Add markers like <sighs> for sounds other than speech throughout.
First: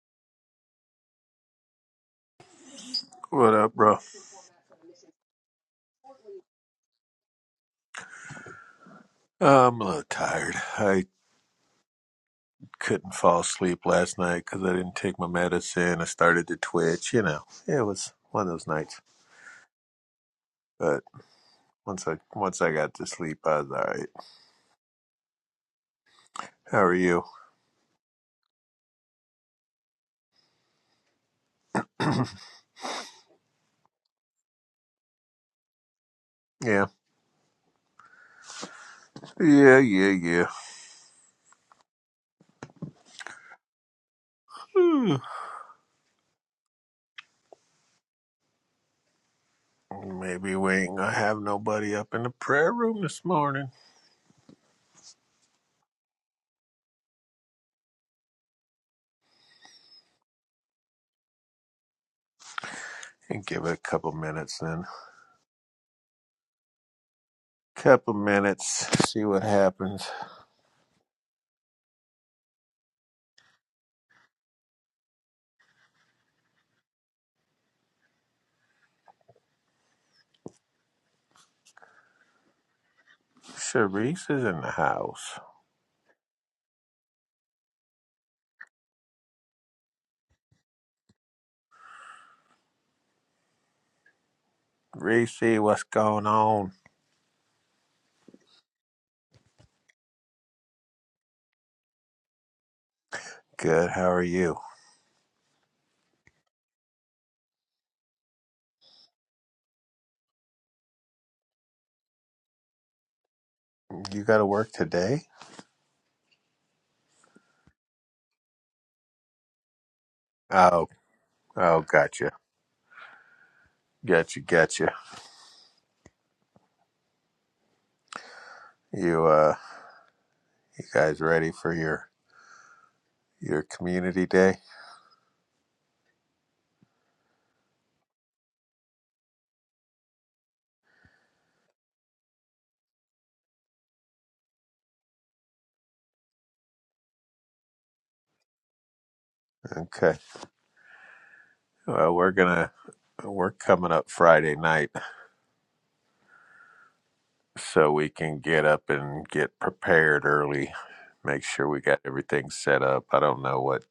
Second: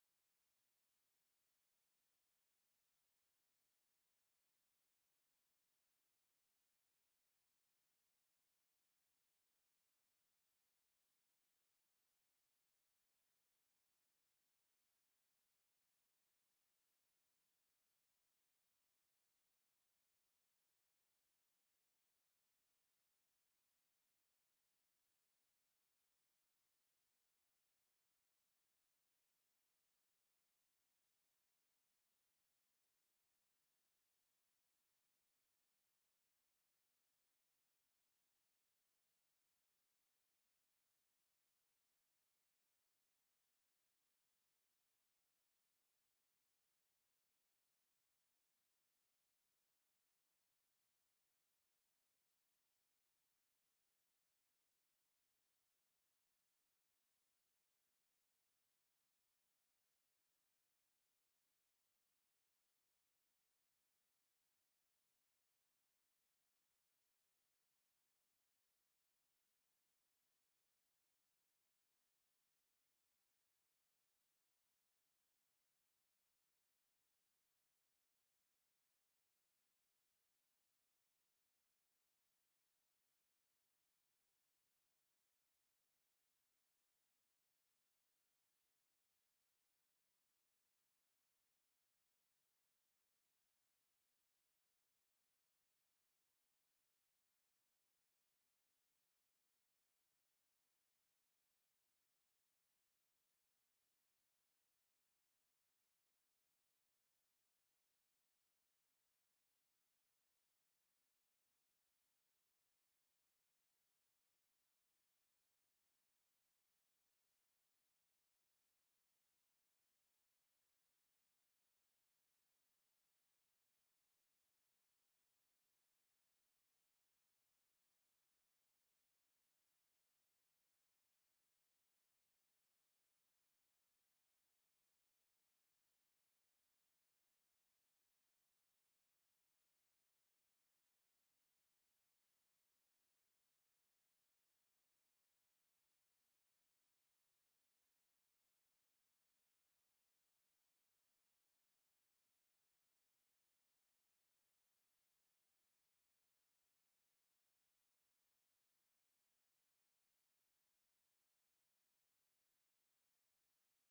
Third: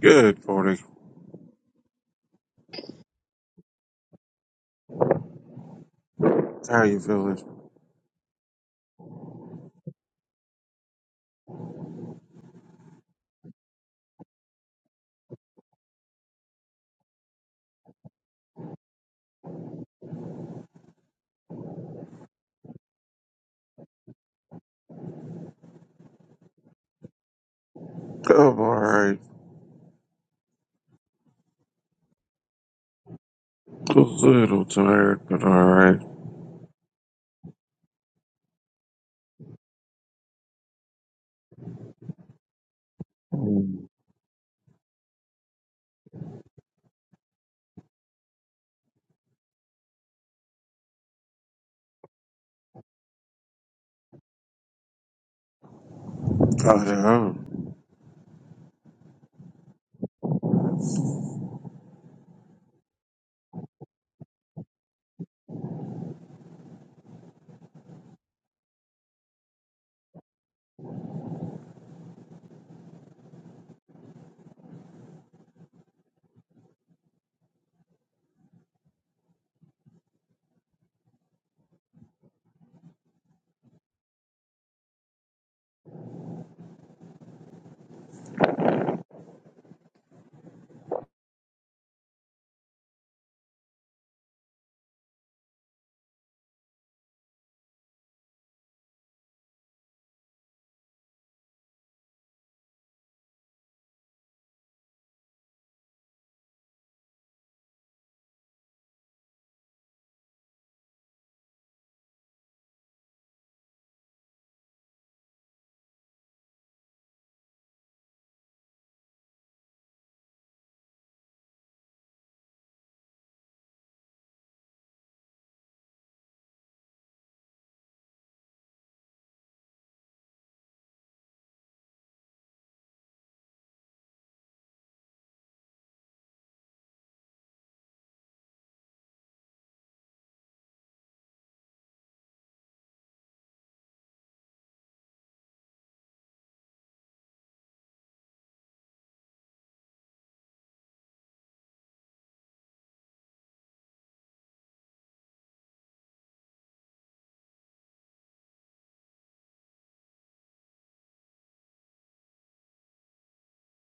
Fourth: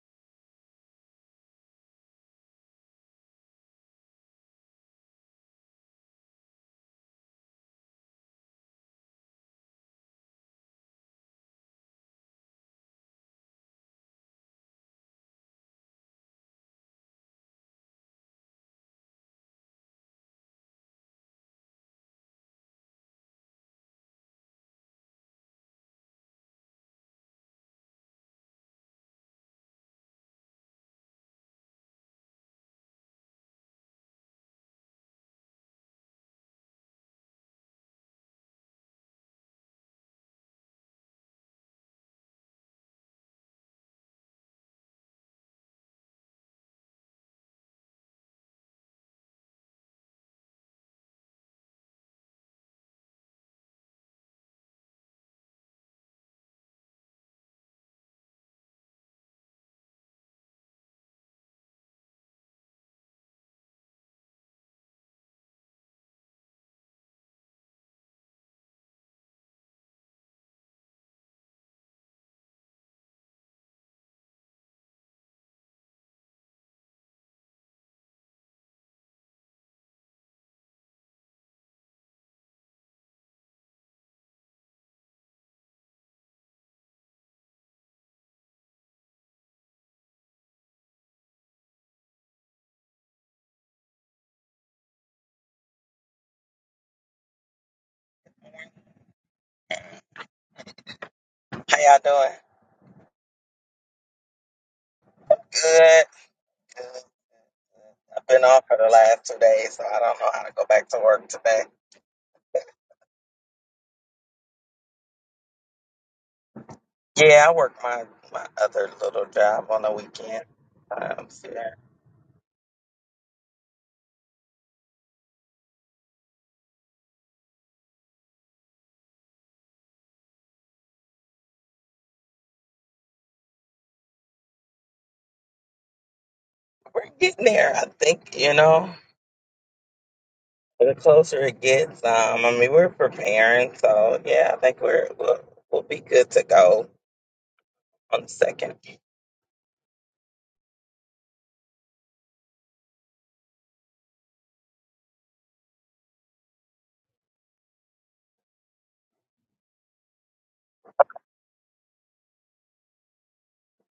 Good morning. What up, bro? How you feeling? Uh, I'm a little tired. I couldn't fall asleep last night because I didn't take my medicine. I started to twitch. You know, it was one of those nights. But once I once I got to sleep, I was all right. How are you? I'm alright. <clears throat> A little tired, but alright. yeah, yeah, yeah, Mm. yeah. <sighs> Maybe we ain't gonna have nobody up in the prayer room this morning. I know. And give it a couple minutes then. Couple minutes, see what happens. Sharice is in the house. Reese, what's going on? How y'all doing? Good, how are you? Good. Good. I've been off for the last two days, so I don't know how to go back to work today. You got to work today? Yeah, I work my my other little job on the weekend. Oh, Um, so yeah, oh, gotcha, gotcha, gotcha. You, uh, you guys ready for your your community day? we're getting there. I think you know. The closer it gets, um, I mean, we're preparing, so yeah, I think we're we'll, we'll be good to go on the second. Okay. Well, we're gonna we're coming up Friday night, so we can get up and get prepared early. Make sure we got everything set up. I don't know what.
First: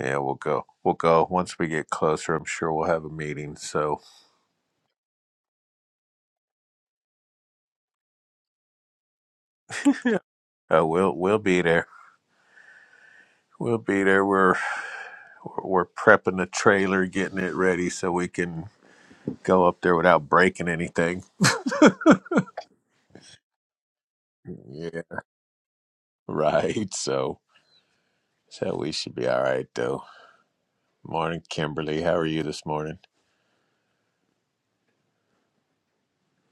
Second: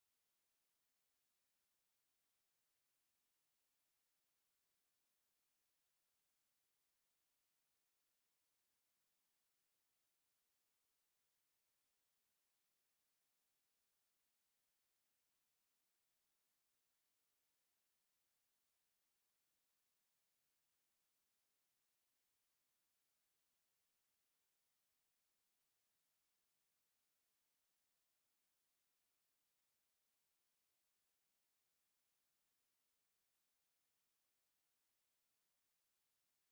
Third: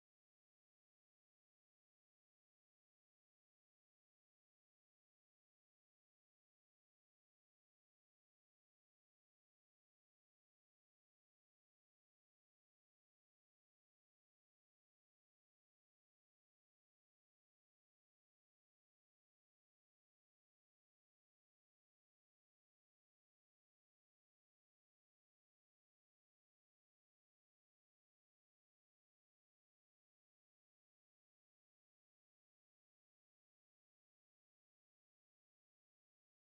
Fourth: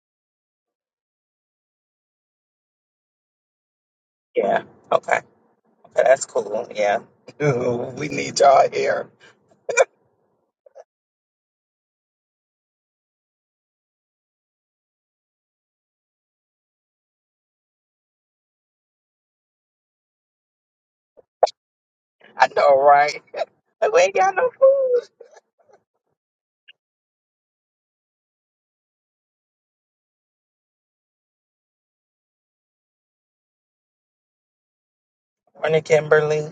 Yeah, we'll go. We'll go once we get closer. I'm sure we'll have a meeting. So Yeah. Okay. Okay, that's cool. Yeah. Ooh, we need y'all here. <laughs> uh, we'll we'll be there. We'll be there. We're we're prepping the trailer, getting it ready so we can go up there without breaking anything. I know, right? <laughs> Like, we ain't got no Yeah. food. Right. So so we should be all right though. Morning, Kimberly. How are you this morning? Morning, Kimberly.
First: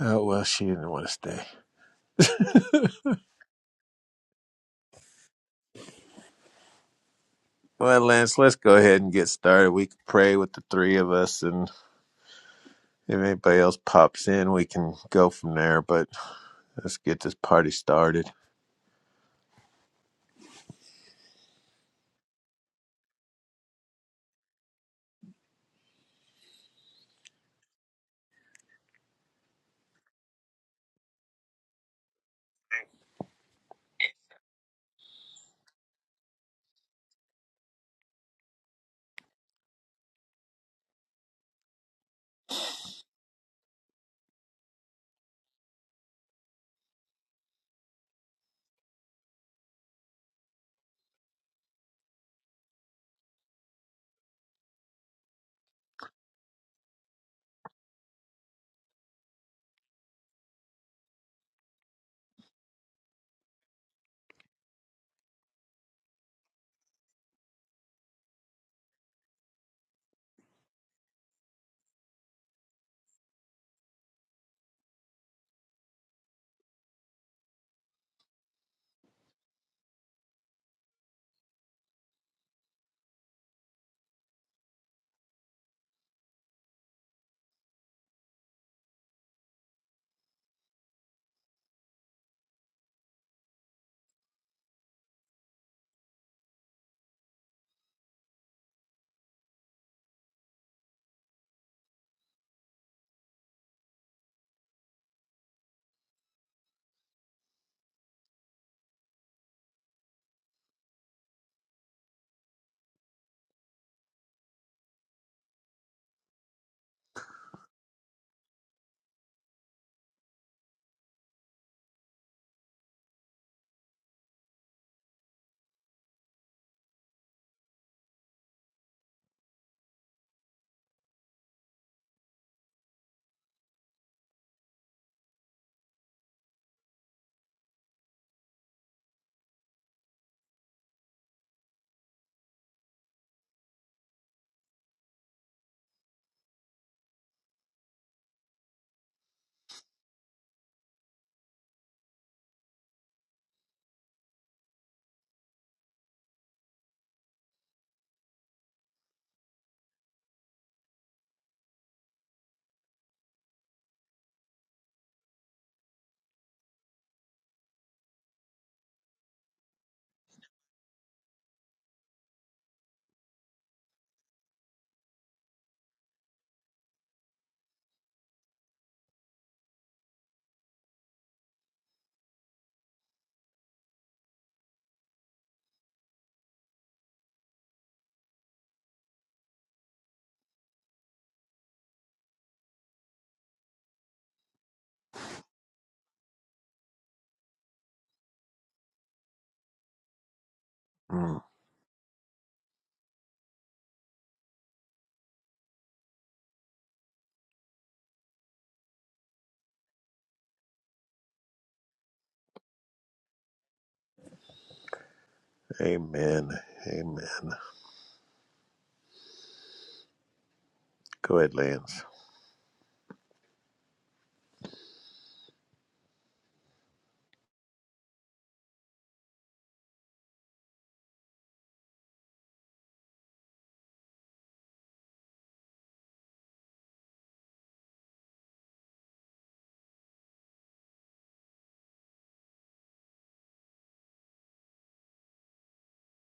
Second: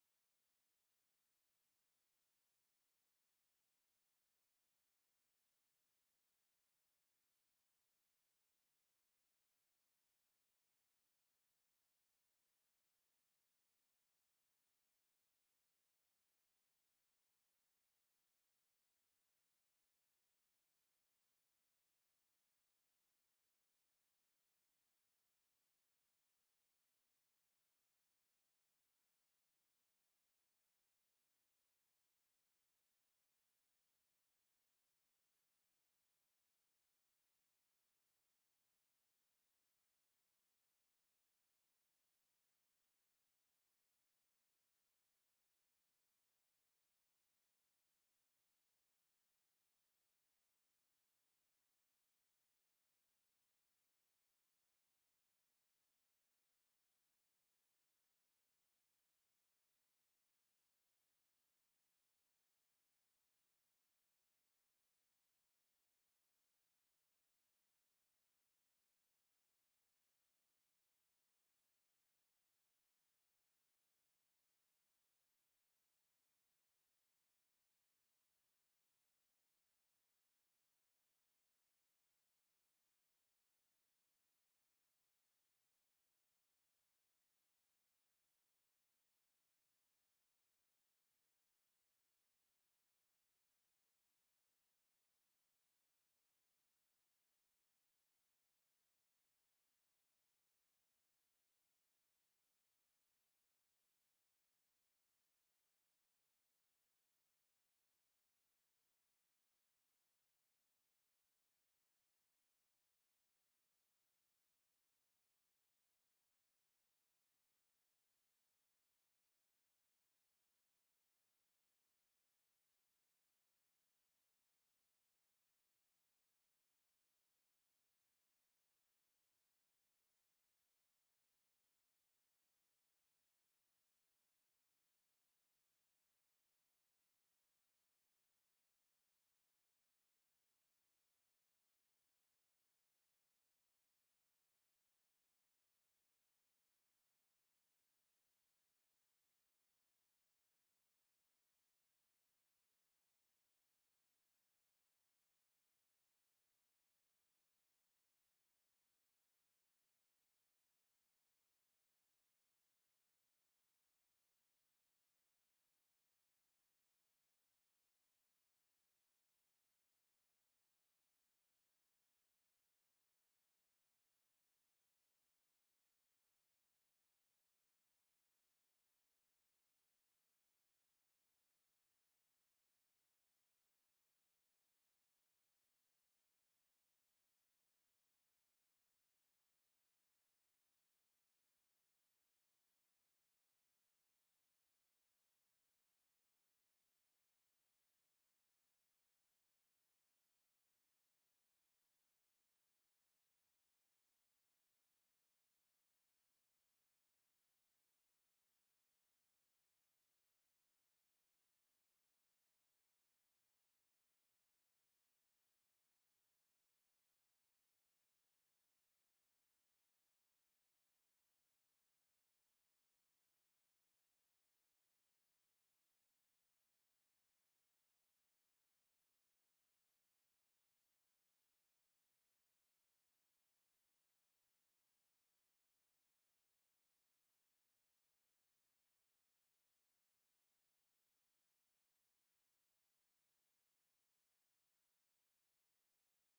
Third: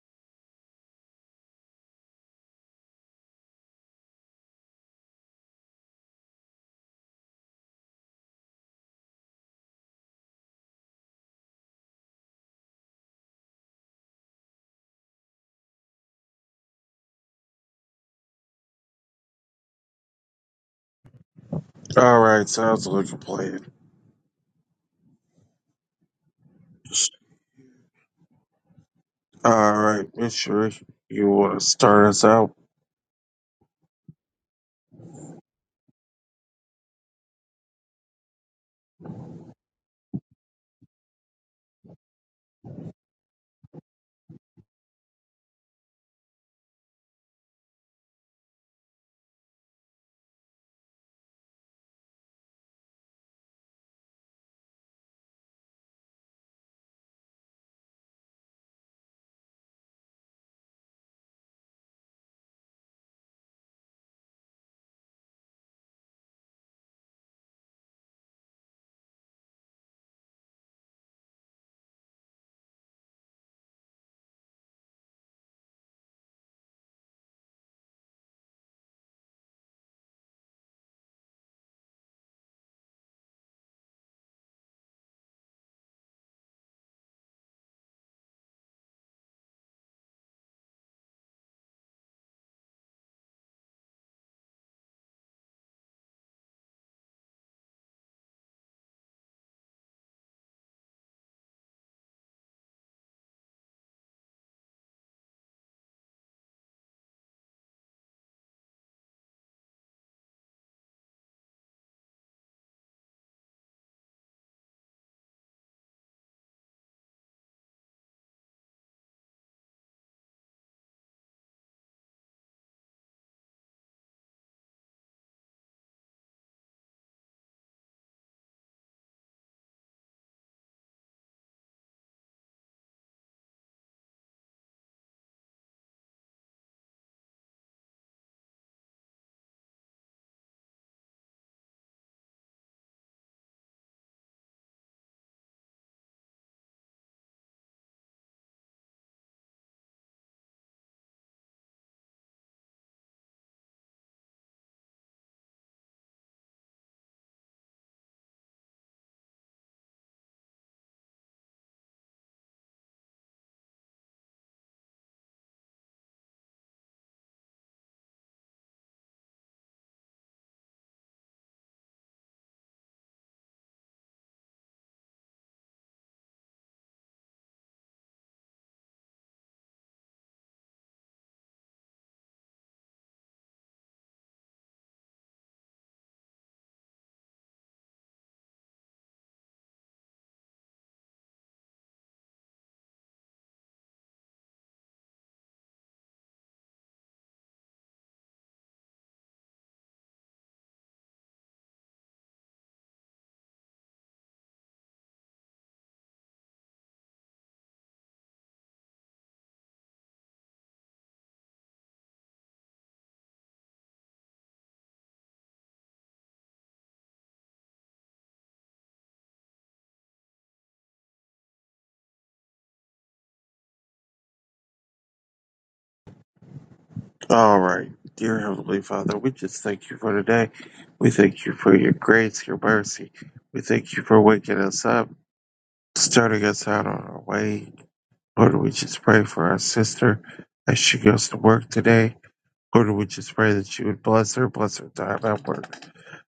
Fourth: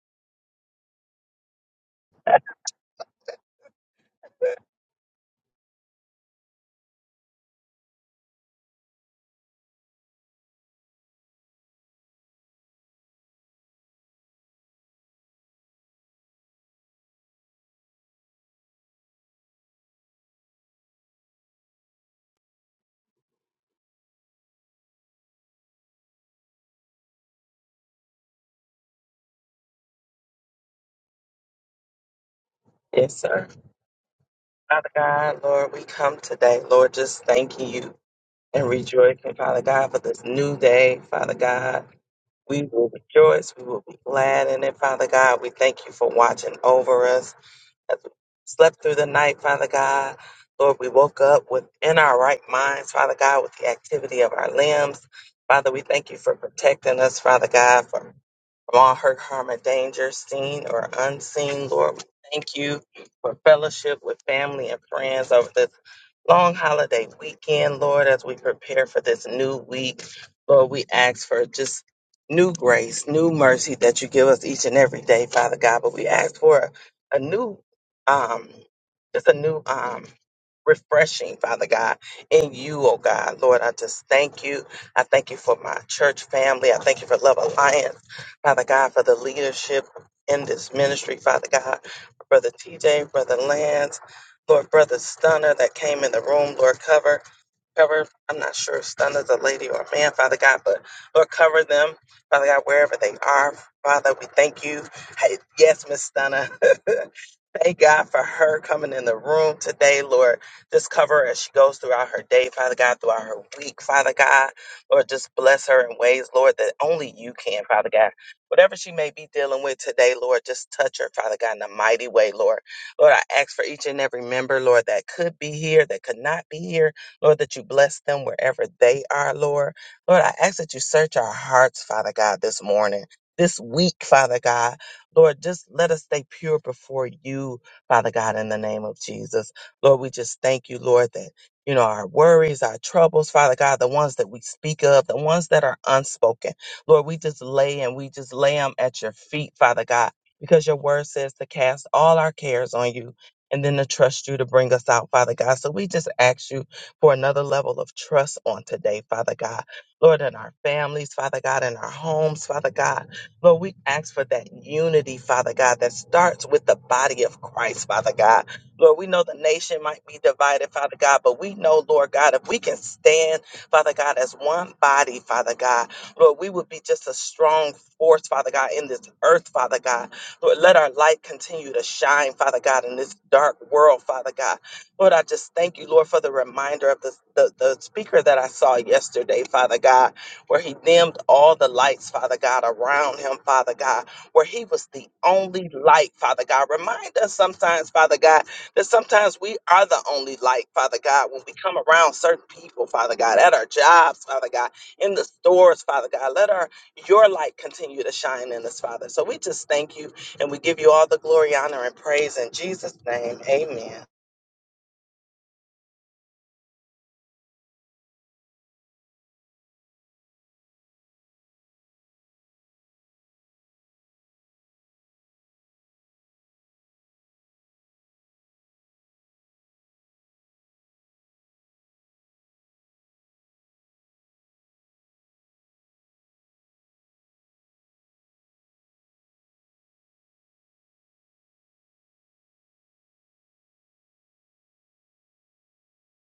Oh well she didn't want to stay. Well, Lance, let's go ahead and get started. We can pray with the three of us and if anybody else pops in we can go from there, but let's get this party started. Alright, sounds like a plan. Alright, Miss Sheree, you want to start us out? Yes, sir. Father God, Lord, we come today, Lord, just thanking you and rejoicing, Father God, for this new day, Father God. We will rejoice. We will be glad in it, Father God. We thank you for watching over us as we slept through the night, Father God. Lord, we woke up within our right minds, Father God, with the activity of our limbs. Father, we thank you for protecting us, Father God, for from all hurt, harm, and danger, seen or unseen. Lord, we thank you for fellowship with family and friends over this long holiday weekend, Lord, as we prepare for this new week. Lord, we ask for just new grace, new mercy that you give us each and every day, Father God. But we ask for a new, um, just a new um, refreshing, Father God, in you, oh God. Lord, I just thank you. I thank you for my church family. I thank you for Love Alliance. Father God, for the leadership in this ministry, Father God, for Brother TJ, Brother Lance, Lord, Brother Stunner that came in the room, Lord, cover, cover, I'm not sure if Stunner's a lady or a man, Father God, but Lord, cover them, Father God, wherever they are. Father, we thank you. Hey, yes, Miss Stunner. <laughs> Thank God for her coming in the room today, Lord. Just cover her as she goes throughout her day, Father God, throughout her week, Father God. Lord, just bless her in ways, Lord, that only you can, Father God. Whatever she may be dealing with today, Lord, just touch her, Father God, in a mighty way, Lord. Lord, I ask for each and every member, Lord, that could be here, that could not be here, Lord, that you bless them wherever they are, Lord. Lord, I ask that you search our hearts, Father God, this morning, this week, Father God. Lord, just let us stay pure before you, Father God, in the name of Jesus. Lord, we just thank you, Lord, that, you know, our worries, our troubles, Father God, the ones that we speak of, the ones that are unspoken. Lord, we just lay and we just lay them at your feet, Father God, because your word says to cast all our cares on you and then to trust you to bring us out, Father God. So we just ask you for another level of trust on today, Father God. Lord, in our families, Father God, in our homes, Father God. Lord, we ask for that unity, Father God, that starts with the body of Christ, Father God. Lord, we know the nation might be divided, Father God, but we know, Lord God, if we can stand, Father God, as one body, Father God, Lord, we would be just a strong force, Father God, in this earth, Father God. Lord, let our light continue to shine, Father God, in this dark world, Father God. Lord, I just thank you, Lord, for the reminder of the, the, the speaker that I saw yesterday, Father God where he dimmed all the lights, Father God, around him, Father God, where he was the only light, Father God. Remind us sometimes, Father God, that sometimes we are the only light, Father God, Mm. when we come around certain people, Father God, at our jobs, Father God, in the stores, Father God. Let our your light continue to shine in us, Father. So we just thank you and we give you all the glory, honor, and praise in Jesus' name. Amen. Amen. Amen. Go ahead, Lance. Alright. Dear Heavenly Father, we just thank you for today. We thank you for your grace, your mercy. We thank you for waking us up, starting us out on our way. Lord, we just pray for our sister as she goes to work today. Lord, we just pray that you would bless her, bless her time at work,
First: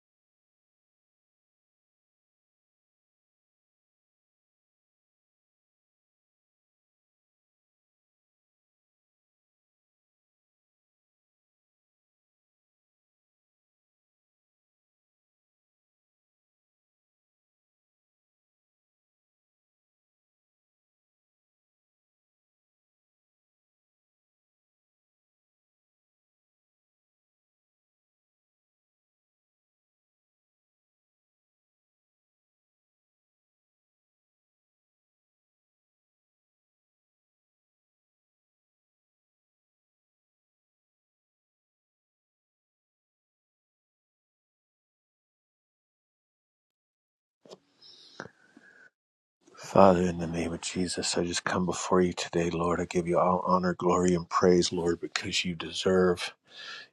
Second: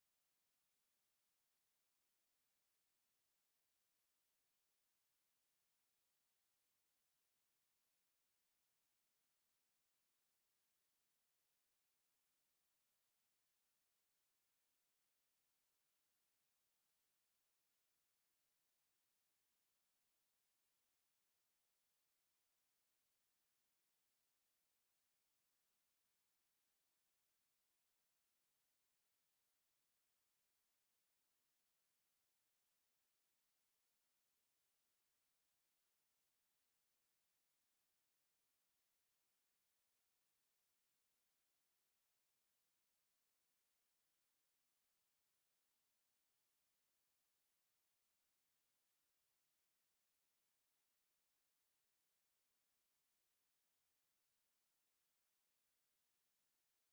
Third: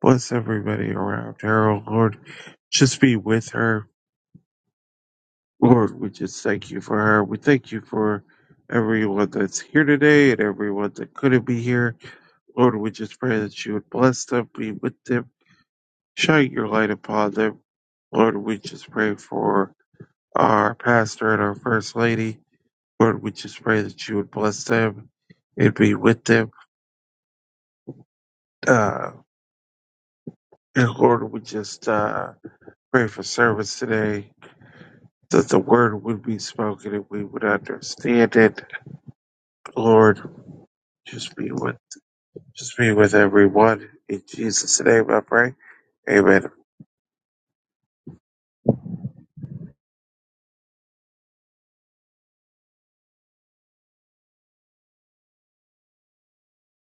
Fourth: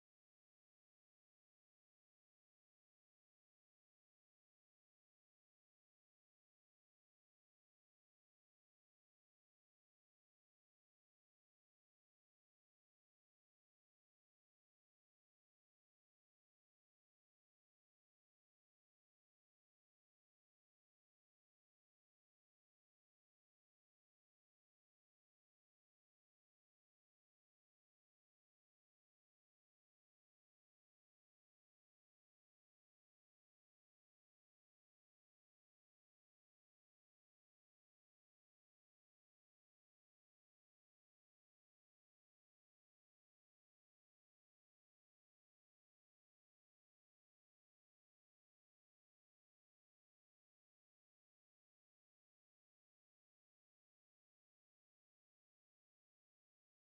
Bless everybody around her, oh Lord. Just be with her. Lord, we just thank you for her. We thank you for everyone that's here today and everyone that couldn't be here. Lord, we just pray that you would bless them, be with them, shine your light upon them. Lord, we just pray for our pastor and our first lady. Lord, we just pray that you would bless them and be with them. Uh, and Lord, we just, uh, Pray for service today that the word would be spoken and we would understand it. Lord, just be with just be with everyone. In Jesus' name I pray. Amen. Father, in the name of Jesus, I just come before you today, Lord. I give you all honor, glory, and praise, Lord, because you deserve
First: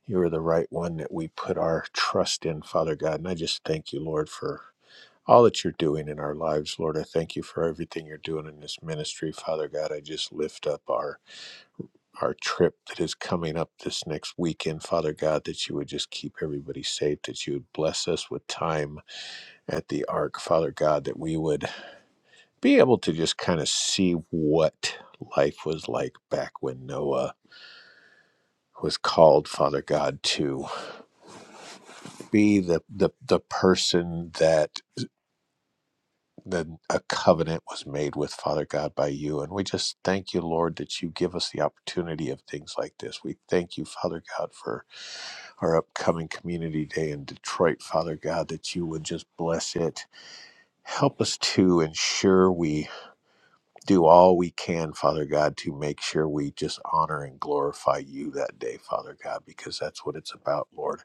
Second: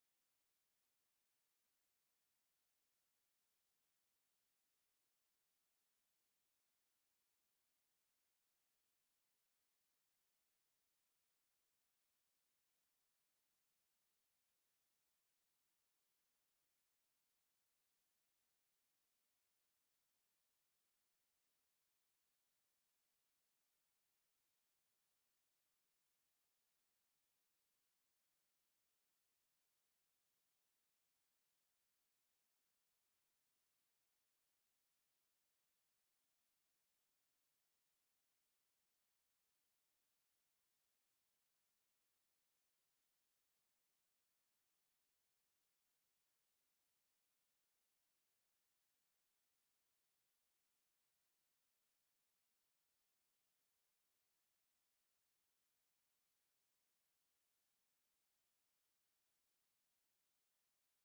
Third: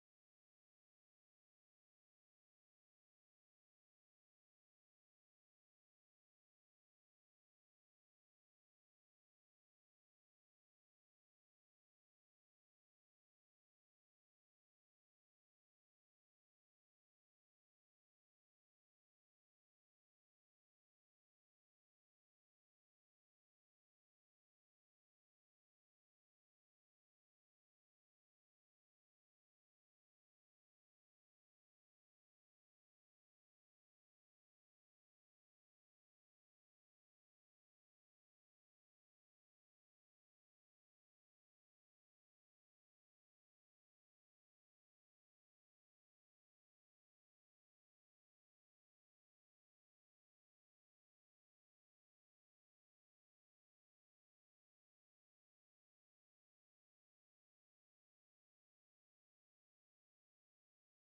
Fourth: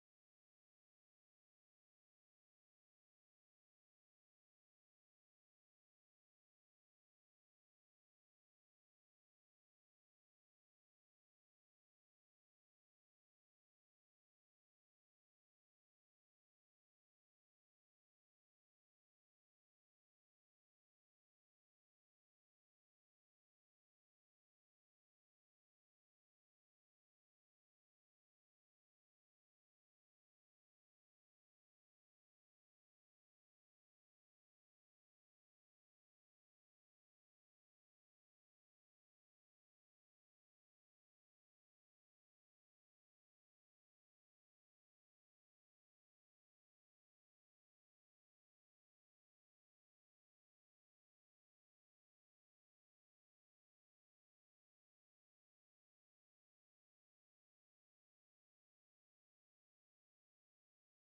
You are the right one that we put our trust in, Father God. And I just thank you, Lord, for all that you're doing in our lives, Lord. I thank you for everything you're doing in this ministry, Father God. I just lift up our our trip that is coming up this next weekend, Father God, that you would just keep everybody safe, that you would bless us with time at the ark, Father God, that we would be able to just kind of see what life was like back when Noah was called, Father God, to. be the the the person that the a covenant was made with Father God by you. And we just thank you, Lord, that you give us the opportunity of things like this. We thank you, Father God, for our upcoming community day in Detroit, Father God, that you would just bless it. Help us to ensure we do all we can, Father God, to make sure we just honor and glorify you that day, Father God, because that's what it's about, Lord.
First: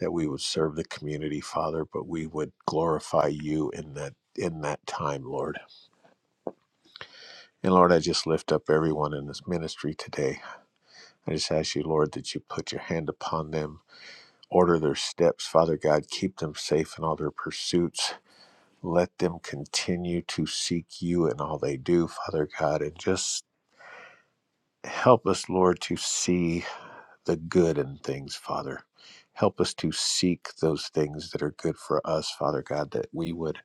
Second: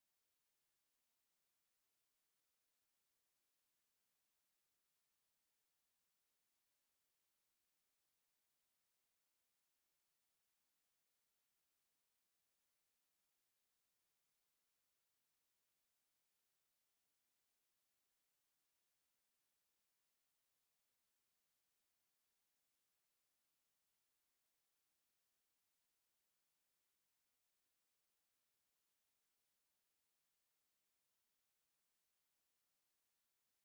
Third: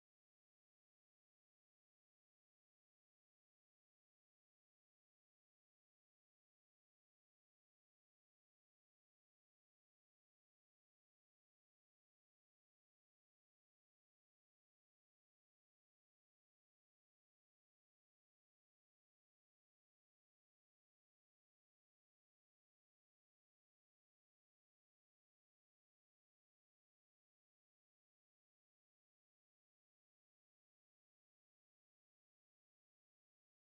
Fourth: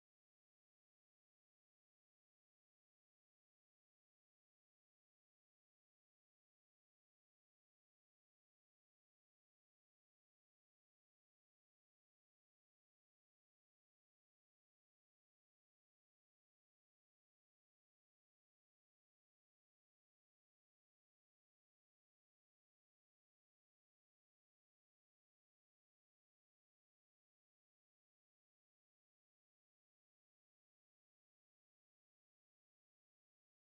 that we would serve the community, Father, but we would glorify you in that in that time, Lord. And Lord, I just lift up everyone in this ministry today. I just ask you, Lord, that you put your hand upon them, order their steps, Father God, keep them safe in all their pursuits. Let them continue to seek you in all they do, Father God, and just help us, Lord, to see the good in things, Father. Help us to seek those things that are good for us, Father God, that we would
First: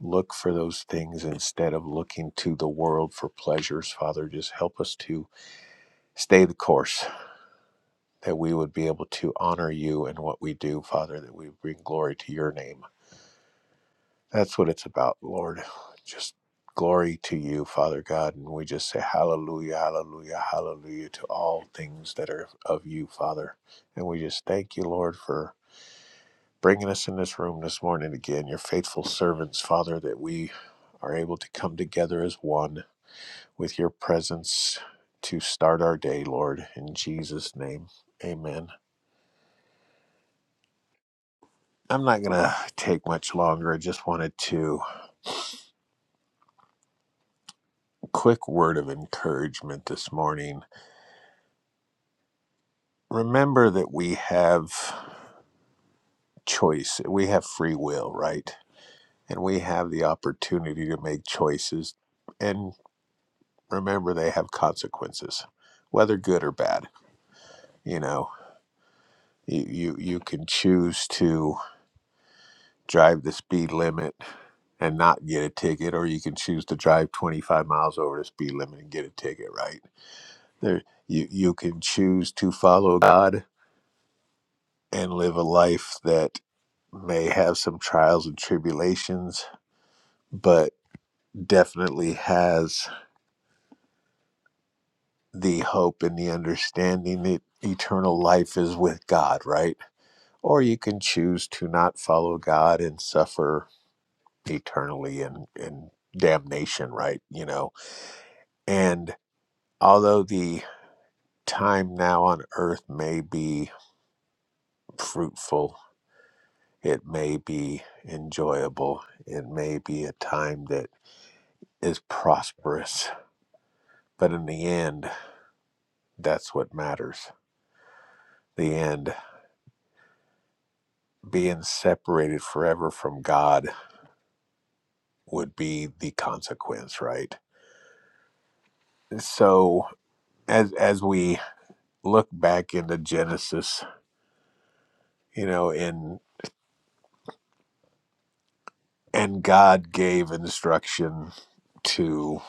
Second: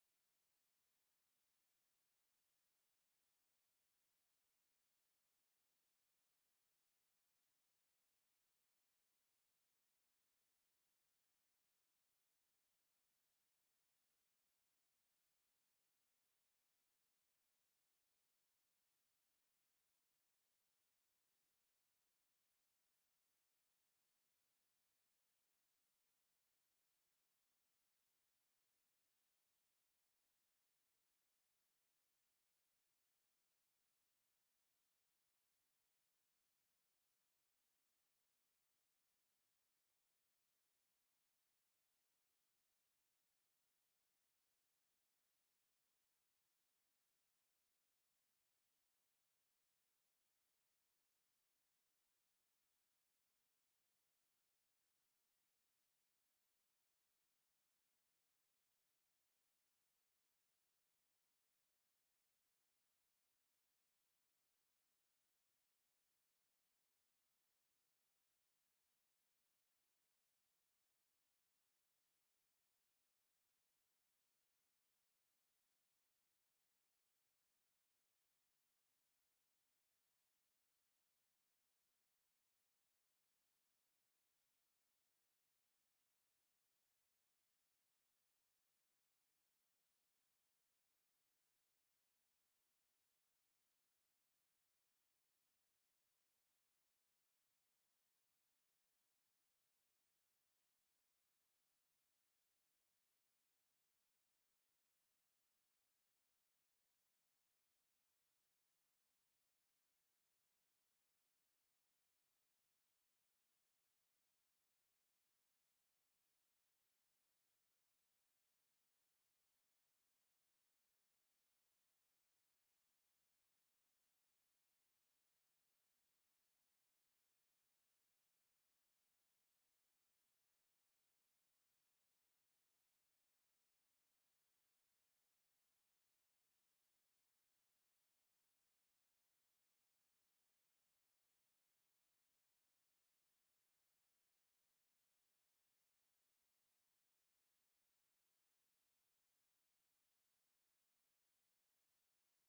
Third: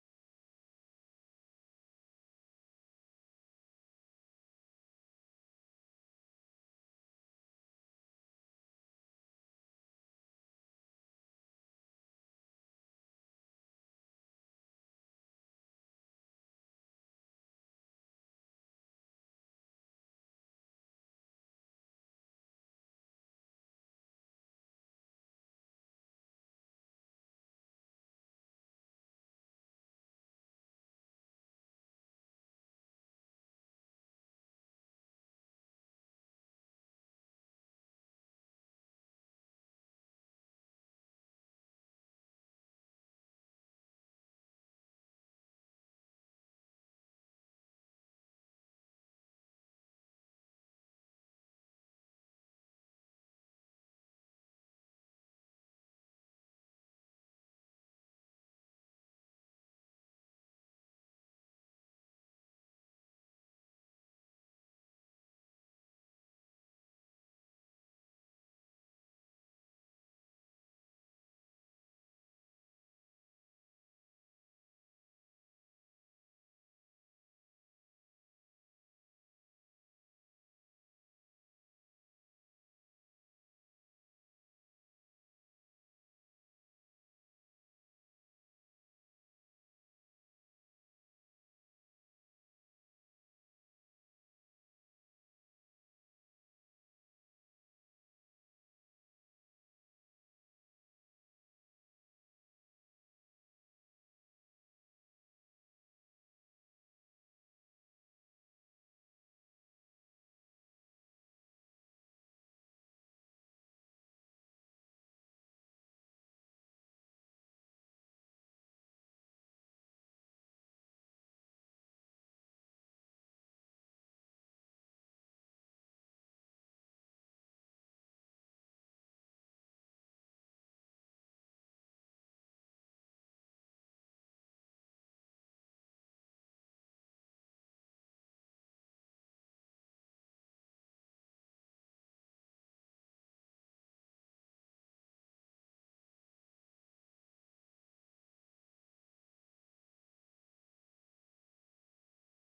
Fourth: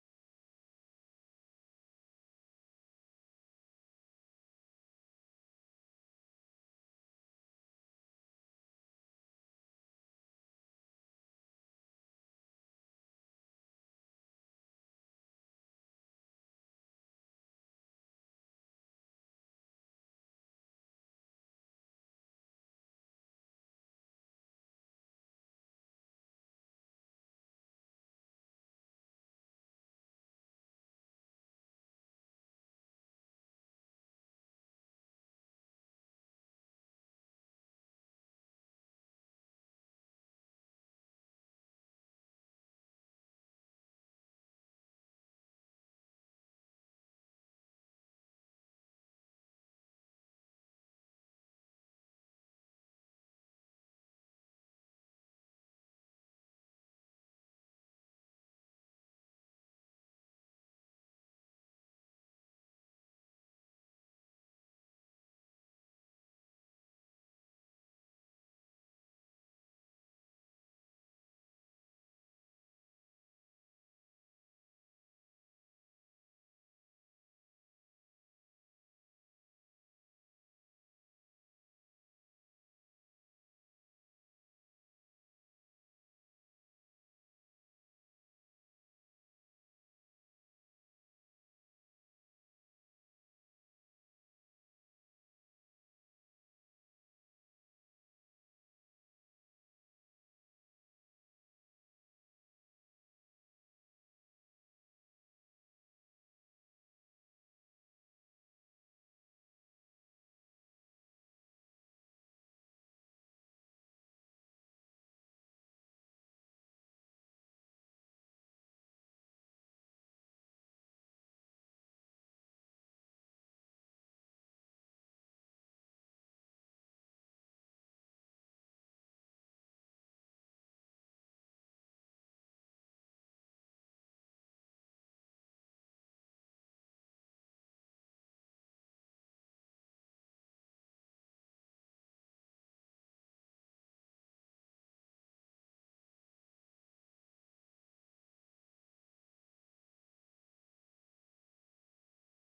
look for those things instead of looking to the world for pleasures. Father, just help us to stay the course, that we would be able to honor you in what we do, Father, that we bring glory to your name. That's what it's about, Lord. Just glory to you, Father God. And we just say hallelujah, hallelujah, hallelujah to all things that are of you, Father. And we just thank you, Lord, for bringing us in this room this morning again, your faithful servants, Father, that we are able to come together as one with your presence to start our day, Lord. In Jesus' name, amen. I'm not going to take much longer. I just wanted to quick word of encouragement this morning. Remember that we have choice. We have free will, right? And we have the opportunity to make choices. And remember they have consequences, whether good or bad. You know, you you, you can choose to drive the speed limit and not get a ticket, or you can choose to drive 25 miles over the speed limit and get a ticket, right? There, you, you can choose to follow God and live a life that may have some trials and tribulations, but definitely has the hope and the understanding that eternal life is with God, right? Or you can choose to not follow God and suffer eternally and, and damnation, right? You know, and Although the time now on earth may be fruitful, it may be enjoyable, it may be a time that is prosperous, but in the end, that's what matters. The end, being separated forever from God would be the consequence, right? So as as we look back into Genesis, you know, in and God gave instruction to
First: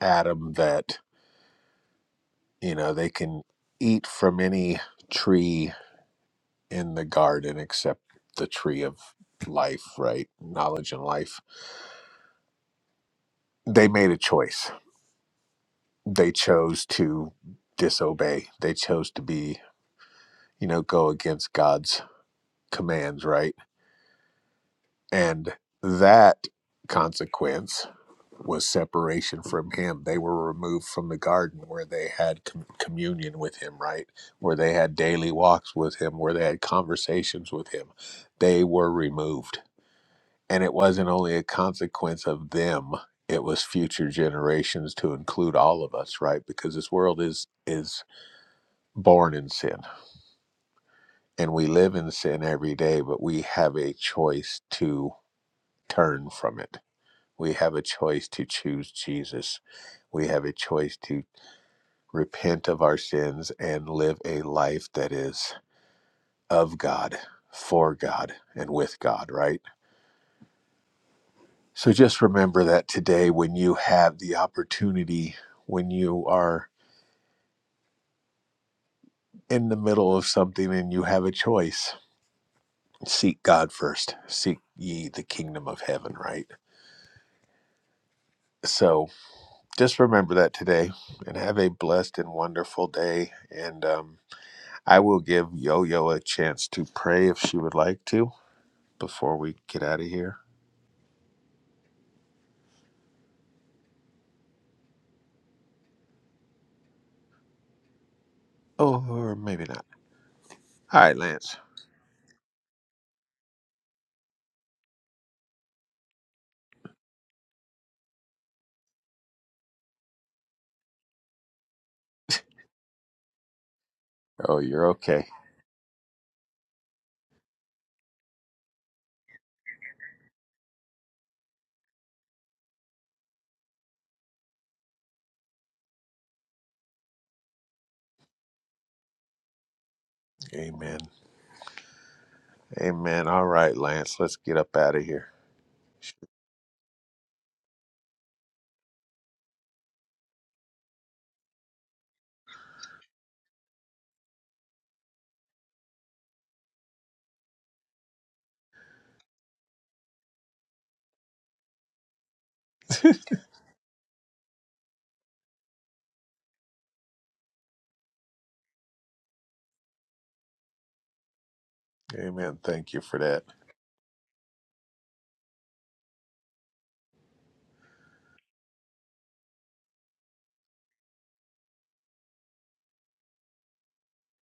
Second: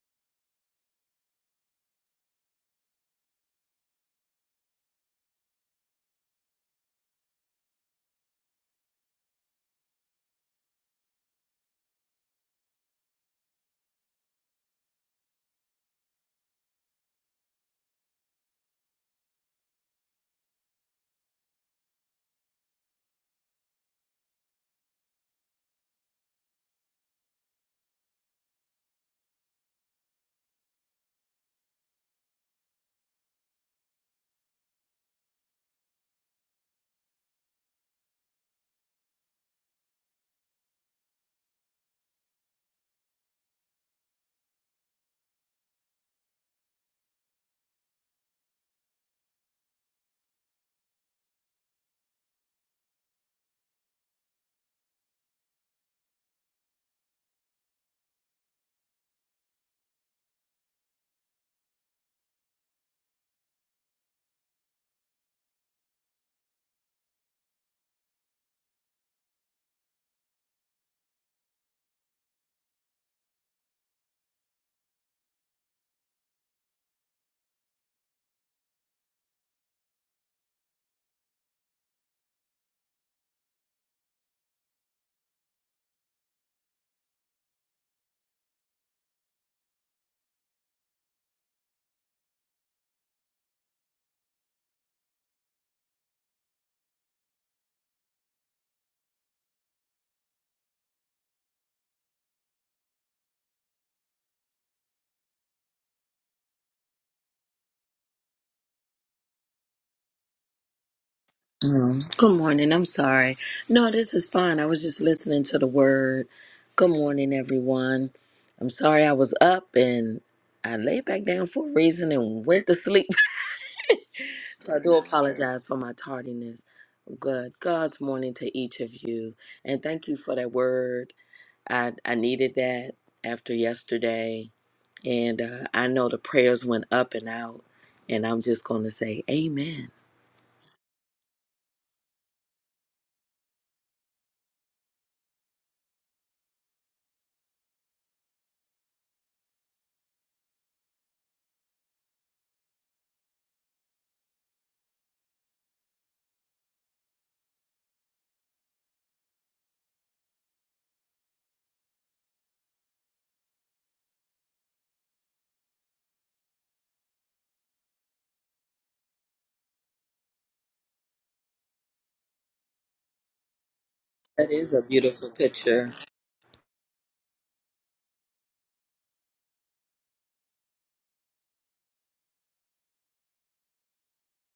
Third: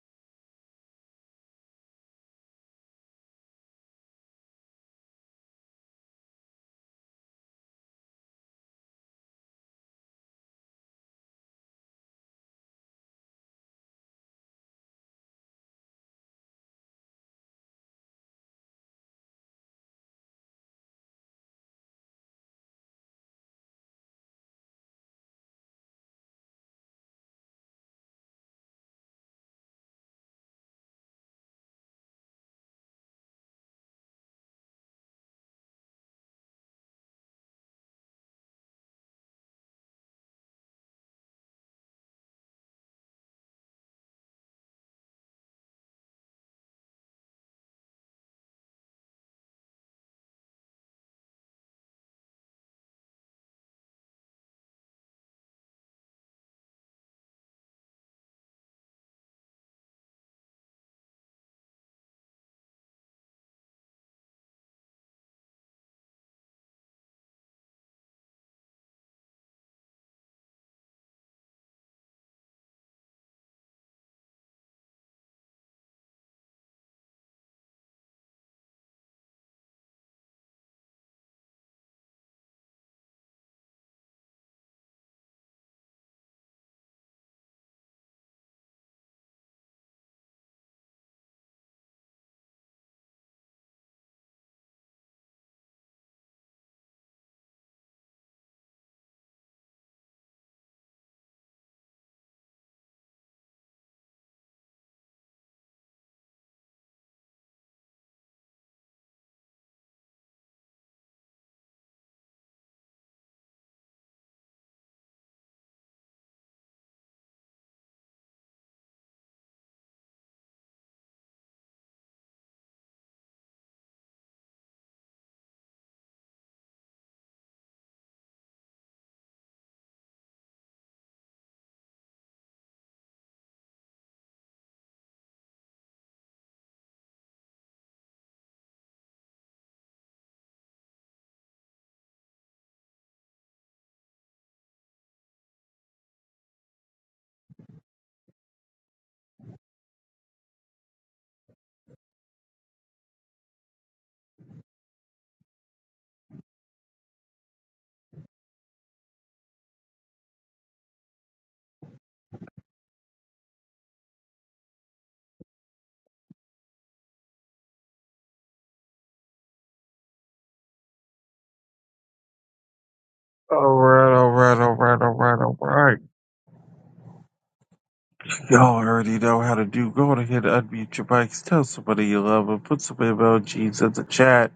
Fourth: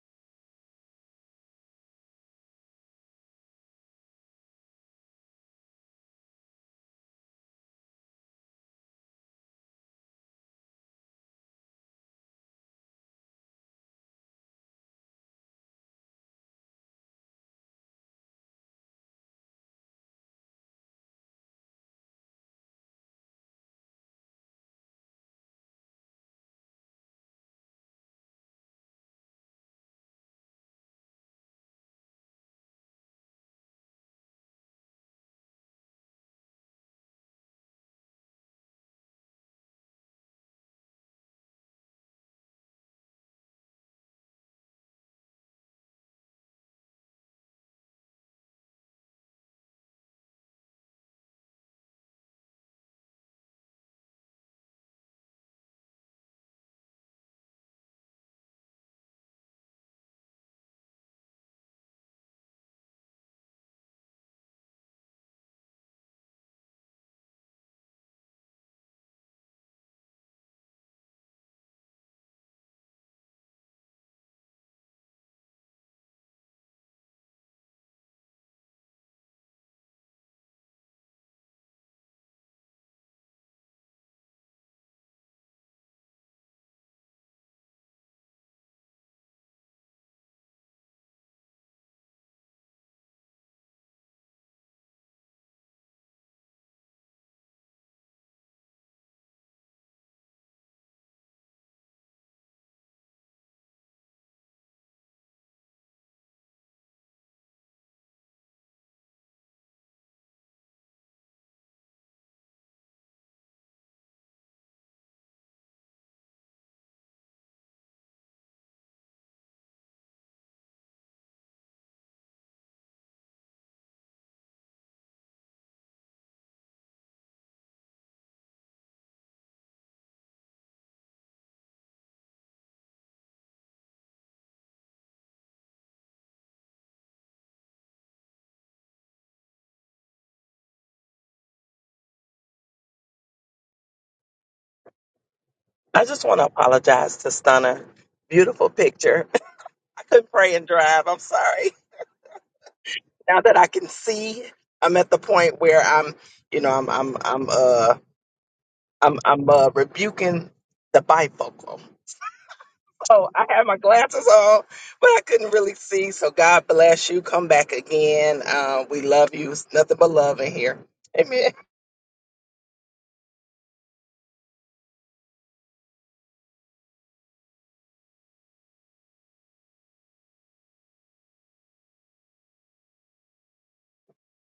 Adam that You know, they can eat from any tree in the garden except the tree of life, right? Knowledge and life. They made a choice. They chose to disobey. They chose to be, you know, go against God's commands, right? And that consequence was separation from him. They were removed from the garden where they had com- communion with him, right? Where they had daily walks with him, where they had conversations with him. They were removed. And it wasn't only a consequence of them, it was future generations to include all of us, right? Because this world is is born in sin and we live in sin every day, but we have a choice to turn from it. We have a choice to choose Jesus. We have a choice to repent of our sins, and live a life that is of God, for God, and with God, right? So just remember that today when you have the opportunity, when you are in the middle of something and you have a choice, seek God first. Seek ye the kingdom of heaven, right? So just remember that today and have a blessed and wonderful day. And um, I will give Yo Yo a chance to pray if she would like to before we get out of here. Oh, Or maybe not. All right, Lance. Mm. Good morning. I'm sorry. No, this is fine. I was just listening to the word. Good morning, everyone. I'm sorry I was up and I laid back down for a reason and went to sleep. <laughs> Oh, So I you're do okay. apologize for my tardiness. Good. God's morning to each of you. And thank you for that word. I, I needed that after yesterday. And uh, I know the prayers went up and out. And I'm just going to say, Amen. Amen. Amen. All right, Lance. Let's get up out of here. I just want to apologize to Stunner. Beautiful picture. <laughs> I couldn't pray and drive. I'm sorry. now that I can see, I'm at the point where I'm, you know, I'm I'm I'm uh I'm I'm uh, rebuking the bifocal. So I had my glasses on, but I couldn't really see. So God bless you. Come back again. Uh, we love you. It's nothing but love in here. Amen. Amen. Thank you for that. Alright, That alright, is a alright, beautiful alright, picture. alright. Y'all already know how to do. Go on ahead and unmute your mics. Tell somebody you love them. Put some emojis in the chat.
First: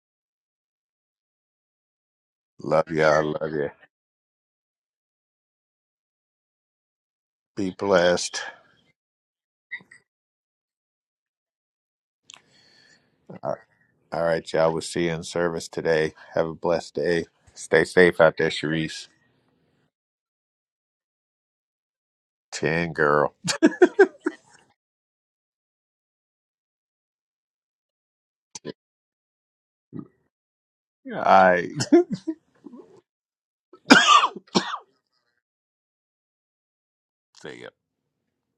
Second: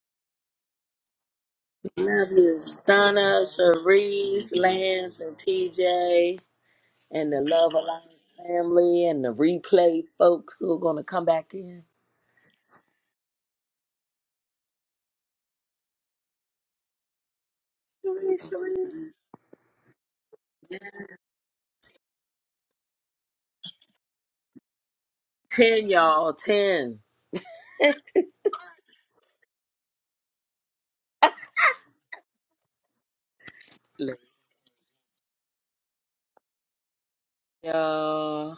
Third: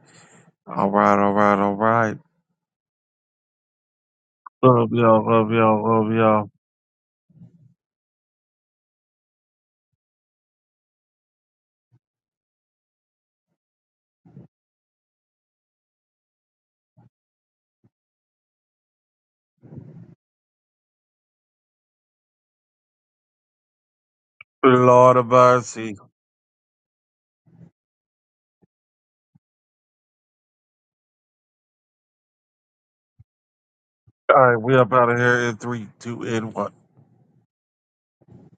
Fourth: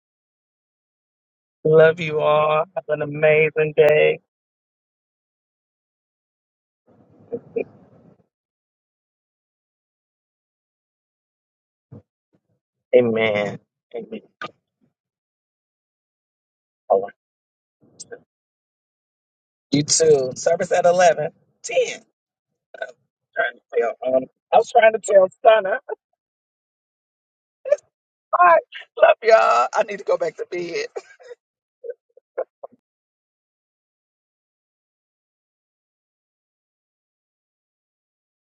Alright, alright, Love alright. you Love you, all. Have Love an you. I Donna, love you. amazing day. Cherise, Love Lance, y'all, and love y'all, love TJ, y'all. and the Be Love Alliance blessed. family, and the replay folks who are going to come back in. All Amen. Amen. all right, y'all. We'll see you in service today. Have a blessed All day. Stay right. safe out there, Cherise, Cherise. Sharice. You too. Service at 11. 10. Trying Ten girl. to tell, um, I was trying to Lord of tell Stunner. 10, mercy. y'all, 10. <laughs> Bye. Love y'all. I need to go back to bed. I Love Alright, we up out of here in three, two, and one. <laughs> see ya. Y'all.